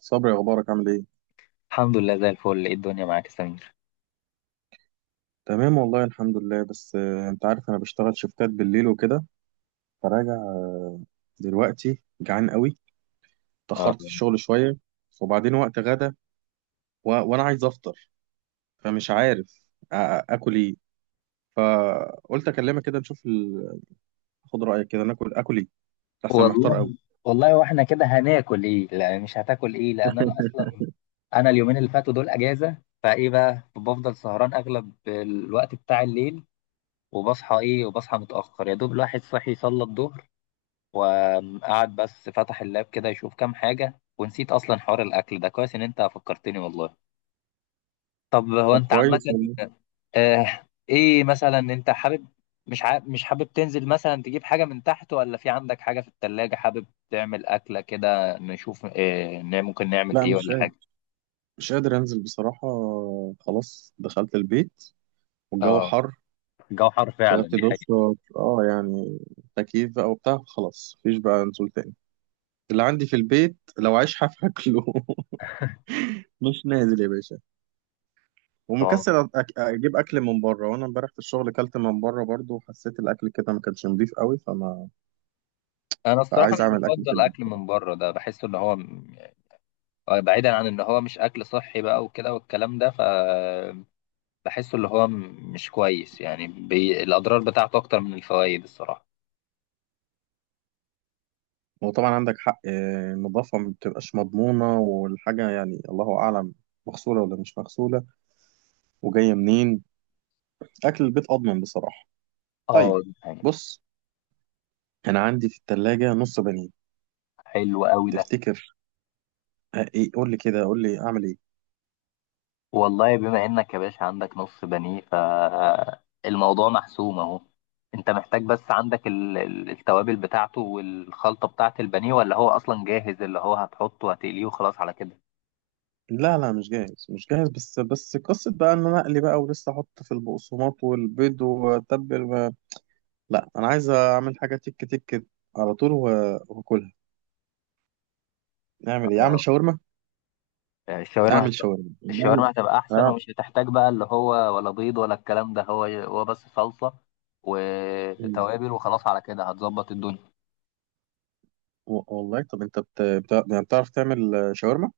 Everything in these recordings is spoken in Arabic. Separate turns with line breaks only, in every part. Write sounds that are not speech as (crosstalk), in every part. صبري، اخبارك؟ عامل ايه؟
الحمد لله زي الفل. ايه الدنيا معاك يا سمير؟
تمام والله الحمد لله. بس انت عارف انا بشتغل شفتات بالليل وكده، فراجع. دلوقتي جعان قوي.
آه.
اتاخرت في الشغل شويه وبعدين وقت غدا وانا عايز افطر، فمش عارف اكل ايه. فقلت اكلمك كده نشوف خد رايك كده ناكل اكل ايه، احسن محتار قوي.
والله، والله واحنا كده هناكل ايه؟ لا، مش هتاكل ايه، لان انا اصلا، اليومين اللي فاتوا دول اجازه. فايه بقى، بفضل سهران اغلب الوقت بتاع الليل، وبصحى متاخر، يا دوب الواحد صحي صلى الظهر وقعد، بس فتح اللاب كده يشوف كام حاجه، ونسيت اصلا حوار الاكل ده. كويس ان انت فكرتني والله. طب هو
طب
انت عامة،
كويس والله.
ايه مثلا، انت حابب مش حابب تنزل مثلا تجيب حاجة من تحت، ولا في عندك حاجة في التلاجة حابب تعمل أكلة كده، نشوف إيه ممكن نعمل
لا
ايه
مش
ولا
قادر،
حاجة؟
مش قادر انزل بصراحه. خلاص دخلت البيت والجو
اه،
حر،
الجو حر فعلا،
خدت
دي
دش.
حقيقة.
اه يعني تكييف بقى وبتاع، خلاص مفيش بقى نزول تاني. اللي عندي في البيت لو عايش هاكله. (laughs) مش نازل يا باشا.
اه،
ومكسل اجيب اكل من بره، وانا امبارح في الشغل كلت من بره برضو وحسيت الاكل كده ما كانش نضيف قوي،
انا الصراحة
فعايز
مش
اعمل اكل في
بفضل
البيت.
اكل من بره، ده بحس ان هو بعيدا عن ان هو مش اكل صحي بقى وكده والكلام ده، فبحسه اللي هو مش كويس، يعني الاضرار بتاعته اكتر من الفوائد الصراحة.
وطبعا عندك حق. النظافه ما بتبقاش مضمونه، والحاجه يعني الله اعلم مغسوله ولا مش مغسوله، وجايه منين. اكل البيت اضمن بصراحه. طيب
اه، دي حقيقة.
بص، انا عندي في الثلاجه نص بانيه.
حلو قوي ده.
تفتكر؟ ايه، قول لي كده، قول لي اعمل ايه.
والله بما انك يا باشا عندك نص بنيه، فالموضوع محسوم اهو. انت محتاج بس، عندك التوابل بتاعته والخلطه بتاعه البانيه، ولا هو اصلا جاهز اللي هو هتحطه وهتقليه وخلاص على كده؟
لا لا مش جاهز مش جاهز. بس قصة بقى ان انا اقلي بقى ولسه احط في البقسماط والبيض واتبل لا انا عايز اعمل حاجة تك تك على طول واكلها. اعمل ايه؟ اعمل
آه.
شاورما؟
الشاورما
اعمل شاورما؟ اعمل
الشاورما هتبقى احسن،
انا.
ومش هتحتاج بقى اللي هو ولا بيض ولا الكلام ده، هو بس صلصه
مم.
وتوابل، وخلاص على كده هتظبط الدنيا.
والله، طب انت يعني بتعرف تعمل شاورما؟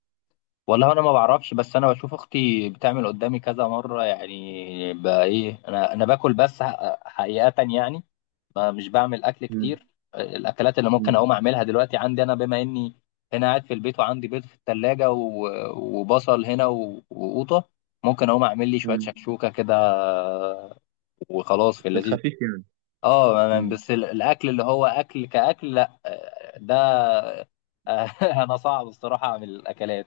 والله انا ما بعرفش، بس انا بشوف اختي بتعمل قدامي كذا مره، يعني بقى ايه، انا باكل بس حقيقه يعني، ما مش بعمل اكل
مم.
كتير. الاكلات اللي ممكن
مم.
اقوم اعملها دلوقتي عندي، انا بما اني هنا قاعد في البيت وعندي بيض في الثلاجه وبصل هنا وقوطه، ممكن اقوم اعمل لي شويه
مم.
شكشوكه كده وخلاص، في
في
اللذيذ.
الخفيف يعني.
اه،
مم.
بس الاكل اللي هو اكل كاكل، لا، ده (laughs) انا صعب الصراحه اعمل الاكلات،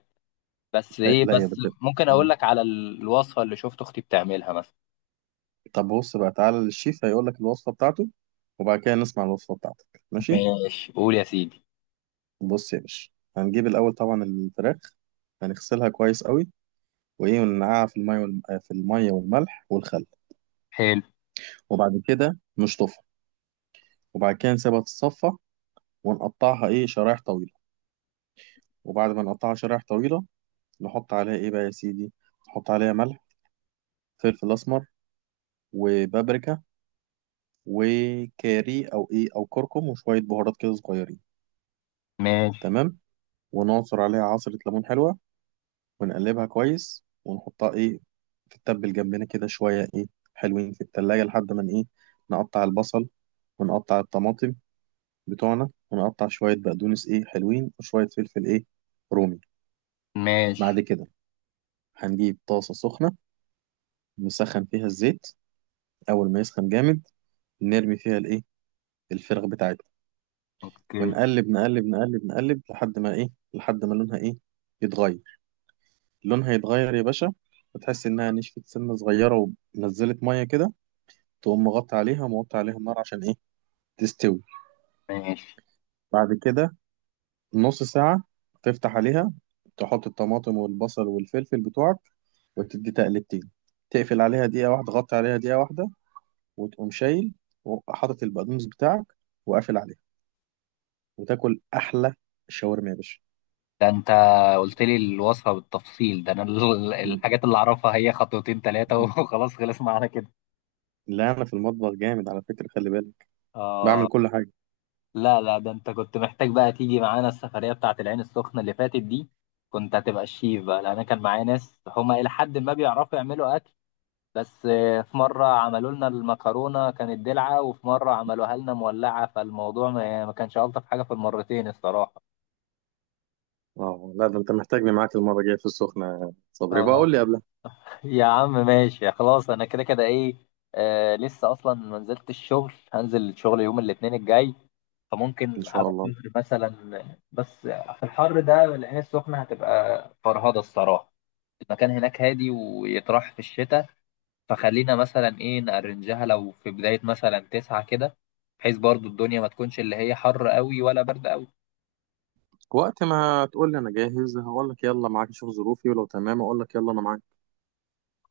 بس
لا
ايه،
لا يا
بس
بت...
ممكن اقول
مم.
لك على الوصفة اللي شفت اختي بتعملها مثلا.
طب بص بقى، تعالى للشيف هيقول لك الوصفة بتاعته، وبعد كده نسمع الوصفة بتاعتك، ماشي؟
ماشي، قول يا سيدي.
بص يا باشا، هنجيب الاول طبعا الفراخ، هنغسلها كويس قوي وايه وننقعها في الميه والم... آه، في الميه والملح والخل.
حلو.
وبعد كده نشطفها، وبعد كده نسيبها تتصفى ونقطعها ايه، شرايح طويله. وبعد ما نقطعها شرايح طويله، نحط عليها ايه بقى يا سيدي، نحط عليها ملح، فلفل اسمر، وبابريكا، وكاري او ايه او كركم، وشويه بهارات كده صغيرين.
ماشي.
تمام. ونعصر عليها عصره ليمون حلوه، ونقلبها كويس، ونحطها ايه، تتبل جنبنا كده شوية ايه، حلوين في التلاجة، لحد ما ايه، نقطع البصل ونقطع الطماطم بتوعنا، ونقطع شوية بقدونس ايه حلوين وشوية فلفل ايه رومي. بعد
ماشي.
كده هنجيب طاسة سخنة، نسخن فيها الزيت. أول ما يسخن جامد، نرمي فيها الايه، الفراخ بتاعتنا.
اوكي.
ونقلب نقلب نقلب نقلب لحد ما ايه، لحد ما لونها ايه يتغير، لونها يتغير يا باشا، وتحس انها نشفت سنة صغيرة ونزلت مية كده، تقوم مغطي عليها وموطي عليها النار عشان ايه تستوي.
ماشي.
بعد كده نص ساعة تفتح عليها، تحط الطماطم والبصل والفلفل بتوعك، وتدي تقلبتين، تقفل عليها دقيقة واحدة، غطي عليها دقيقة واحدة، وتقوم شايل وحاطط البقدونس بتاعك وقافل عليها، وتاكل أحلى شاورما يا باشا.
ده انت قلت لي الوصفة بالتفصيل، ده انا
مم.
الحاجات اللي اعرفها هي خطوتين ثلاثة (laughs) وخلاص، خلص معانا كده.
لا أنا في المطبخ جامد على فكرة، خلي بالك،
اه.
بعمل كل حاجة.
لا، لا، ده انت كنت محتاج بقى تيجي معانا السفرية بتاعت العين السخنة اللي فاتت دي، كنت هتبقى الشيف بقى، لان أنا كان معايا ناس هما الى حد ما بيعرفوا يعملوا اكل، بس في مرة عملوا لنا المكرونة كانت دلعة، وفي مرة عملوها لنا مولعة، فالموضوع ما يعني، ما كانش ألطف حاجة في المرتين الصراحة.
اه لا ده انت محتاجني معاك المرة الجاية في السخنة يا صبري، بقى قول لي
اه،
قبلها.
يا عم ماشي خلاص، أنا كده كده إيه، آه لسه أصلا ما نزلت الشغل، هنزل الشغل يوم الاثنين الجاي،
ان
فممكن على
شاء الله.
الظهر مثلا، بس في الحر ده العين السخنة هتبقى فرهضة الصراحة. المكان هناك هادي ويطرح في الشتاء، فخلينا مثلا ايه نأرنجها لو في بداية مثلا 9 كده، بحيث برضو الدنيا ما تكونش اللي هي حر قوي ولا برد قوي.
وقت ما تقول لي انا جاهز، هقول لك يلا معاك، اشوف ظروفي ولو تمام اقول لك يلا انا معاك.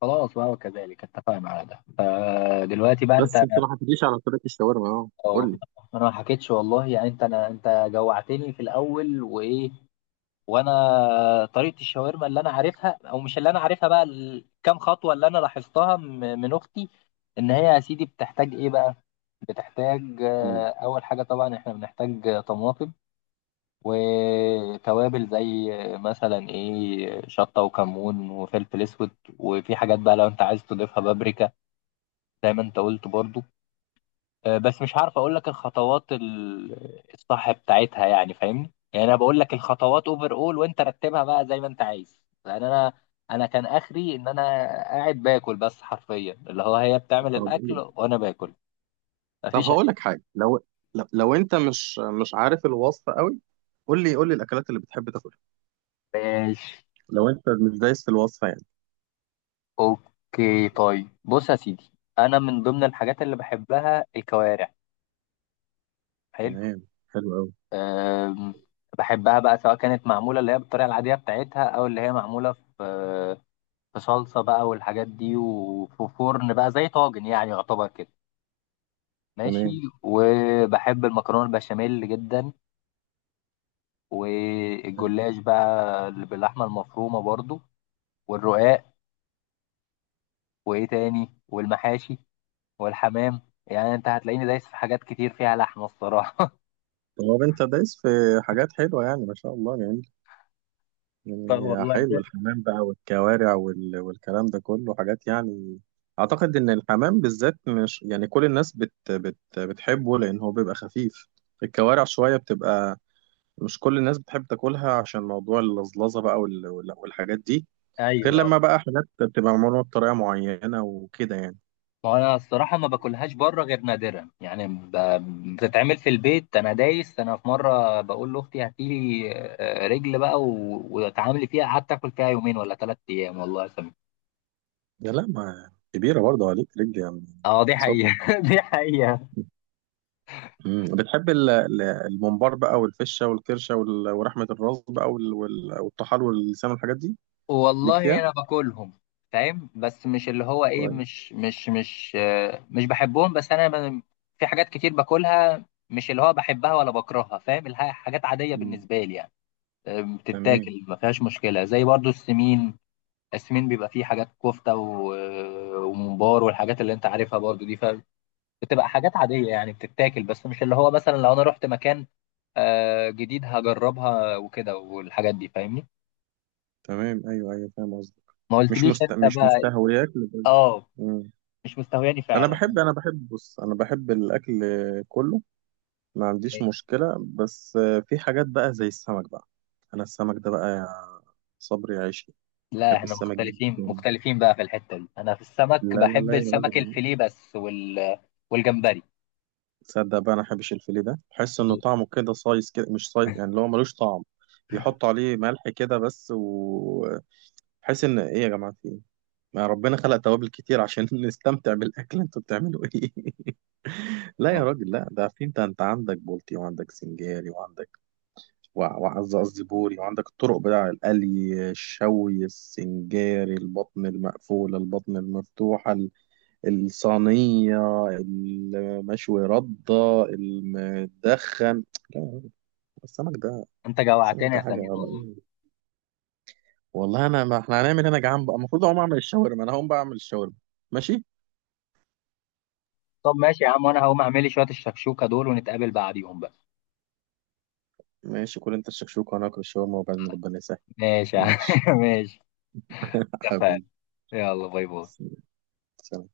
خلاص بقى، وكذلك اتفقنا على ده. فدلوقتي بقى
بس
انت
انت ما حكيتليش على طريقه الشاورما، اه
أو-
قول لي.
انا ما حكيتش والله، يعني انت، انا، انت جوعتني في الاول وايه، وانا، طريقة الشاورما اللي انا عارفها، او مش اللي انا عارفها بقى، الكام خطوة اللي انا لاحظتها من اختي، ان هي يا سيدي بتحتاج ايه بقى؟ بتحتاج
مم.
اول حاجة، طبعا احنا بنحتاج طماطم وتوابل، زي مثلا ايه شطة وكمون وفلفل اسود، وفي حاجات بقى لو انت عايز تضيفها، بابريكا زي ما انت قلت برضو. بس مش عارف اقول لك الخطوات الصح بتاعتها، يعني فاهمني، يعني انا بقول لك الخطوات اوفر اول، وانت رتبها بقى زي ما انت عايز، لان انا كان اخري ان انا قاعد باكل بس، حرفيا اللي هو هي
طب
بتعمل
قول
الاكل
لي.
وانا باكل.
طب
مفيش
هقول لك حاجه، لو لو انت مش مش عارف الوصفه قوي، قول لي، قول لي الاكلات اللي بتحب تاكلها،
ماشي،
لو انت مش دايس في الوصفه يعني.
اوكي، طيب بص يا سيدي، انا من ضمن الحاجات اللي بحبها الكوارع. حلو.
تمام، حلو قوي.
أم، بحبها بقى، سواء كانت معموله اللي هي بالطريقه العاديه بتاعتها، او اللي هي معموله في في صلصه بقى والحاجات دي، وفي فرن بقى زي طاجن يعني، يعتبر كده. ماشي.
تمام.
وبحب المكرونه البشاميل جدا،
طيب.
والجلاش بقى اللي باللحمه المفرومه برضو، والرقاق، وايه تاني، والمحاشي، والحمام، يعني انت هتلاقيني دايس في حاجات كتير فيها لحمه الصراحه.
طب انت دايس في حاجات حلوه يعني ما شاء الله يعني.
طب
يعني
والله
حلو،
جامد.
الحمام بقى والكوارع والكلام ده كله حاجات يعني. أعتقد إن الحمام بالذات مش يعني كل الناس بتحبه، لأن هو بيبقى خفيف. الكوارع شوية بتبقى مش كل الناس بتحب تاكلها، عشان موضوع اللزلزة بقى والحاجات دي، غير
ايوه،
لما بقى حاجات بتبقى معمولة بطريقة معينة وكده يعني.
وانا الصراحه ما باكلهاش بره غير نادرا، يعني بتتعمل في البيت، انا دايس. انا في مره بقول لاختي هاتي لي رجل بقى واتعاملي فيها، قعدت اكل فيها يومين ولا 3 ايام والله يا سمير.
يا لا ما كبيرة برضه عليك رجلي يا عم
اه، دي
صبري.
حقيقه. (laughs) دي حقيقه.
مم. بتحب الممبار بقى والفشه والكرشه ورحمه الراس بقى والطحال واللسان والحاجات دي، ليك
والله
فيها؟
انا باكلهم، فاهم، بس مش اللي هو ايه،
كويس.
مش بحبهم، بس انا في حاجات كتير باكلها، مش اللي هو بحبها ولا بكرهها، فاهم، حاجات عاديه
مم.
بالنسبه لي يعني،
تمام.
بتتاكل ما فيهاش مشكله، زي برضو السمين. السمين بيبقى فيه حاجات، كفته وممبار والحاجات اللي انت عارفها برضو دي، فبتبقى حاجات عاديه يعني، بتتاكل، بس مش اللي هو مثلا لو انا رحت مكان جديد هجربها وكده والحاجات دي، فاهمني.
تمام ايوه ايوه فاهم قصدك.
ما قلتليش انت
مش
بقى.
مستهوياك
اه.
مم.
مش مستهواني
انا
فعلا.
بحب، بص انا بحب الاكل كله، ما عنديش مشكله. بس في حاجات بقى زي السمك بقى. انا السمك ده بقى يا صبري عيشي،
لا،
بحب
احنا
السمك
مختلفين،
جدا.
مختلفين بقى في الحته دي، انا في
لا
السمك
لا
بحب
لا يا
السمك
راجل.
الفيليه بس، والجمبري.
تصدق بقى انا بحبش الفيليه، ده بحس انه
(laughs)
طعمه كده صايص، كده مش صايص يعني، اللي هو ملوش طعم. بيحطوا عليه ملح كده بس. وبحس ان ايه يا جماعه، في ايه، ما ربنا خلق توابل كتير عشان (laughs) نستمتع بالاكل، انتوا بتعملوا ايه؟ (laughs) لا يا راجل لا، ده في، انت انت عندك بولتي، وعندك سنجاري، وعندك قصدي بوري، وعندك الطرق بتاع القلي، الشوي، السنجاري، البطن المقفوله، البطن المفتوحه، الصينية، المشوي، ردة، المدخن. لا، السمك ده،
انت
السمك
جوعتني يا
ده حاجة.
سمير والله.
والله انا، ما احنا هنعمل هنا، جعان بقى، المفروض اقوم اعمل الشاورما، انا هقوم بقى اعمل الشاورما. ماشي.
طب ماشي يا عم، وانا هقوم اعمل لي شوية الشكشوكة دول، ونتقابل بعديهم بقى.
ماشي كل انت الشكشوك وانا اكل الشاورما، وبعدين ربنا يسهل.
ماشي يا عم.
ماشي.
(laughs) ماشي.
(laughs)
اتفقنا.
حبيبي.
يلا باي باي.
سلام.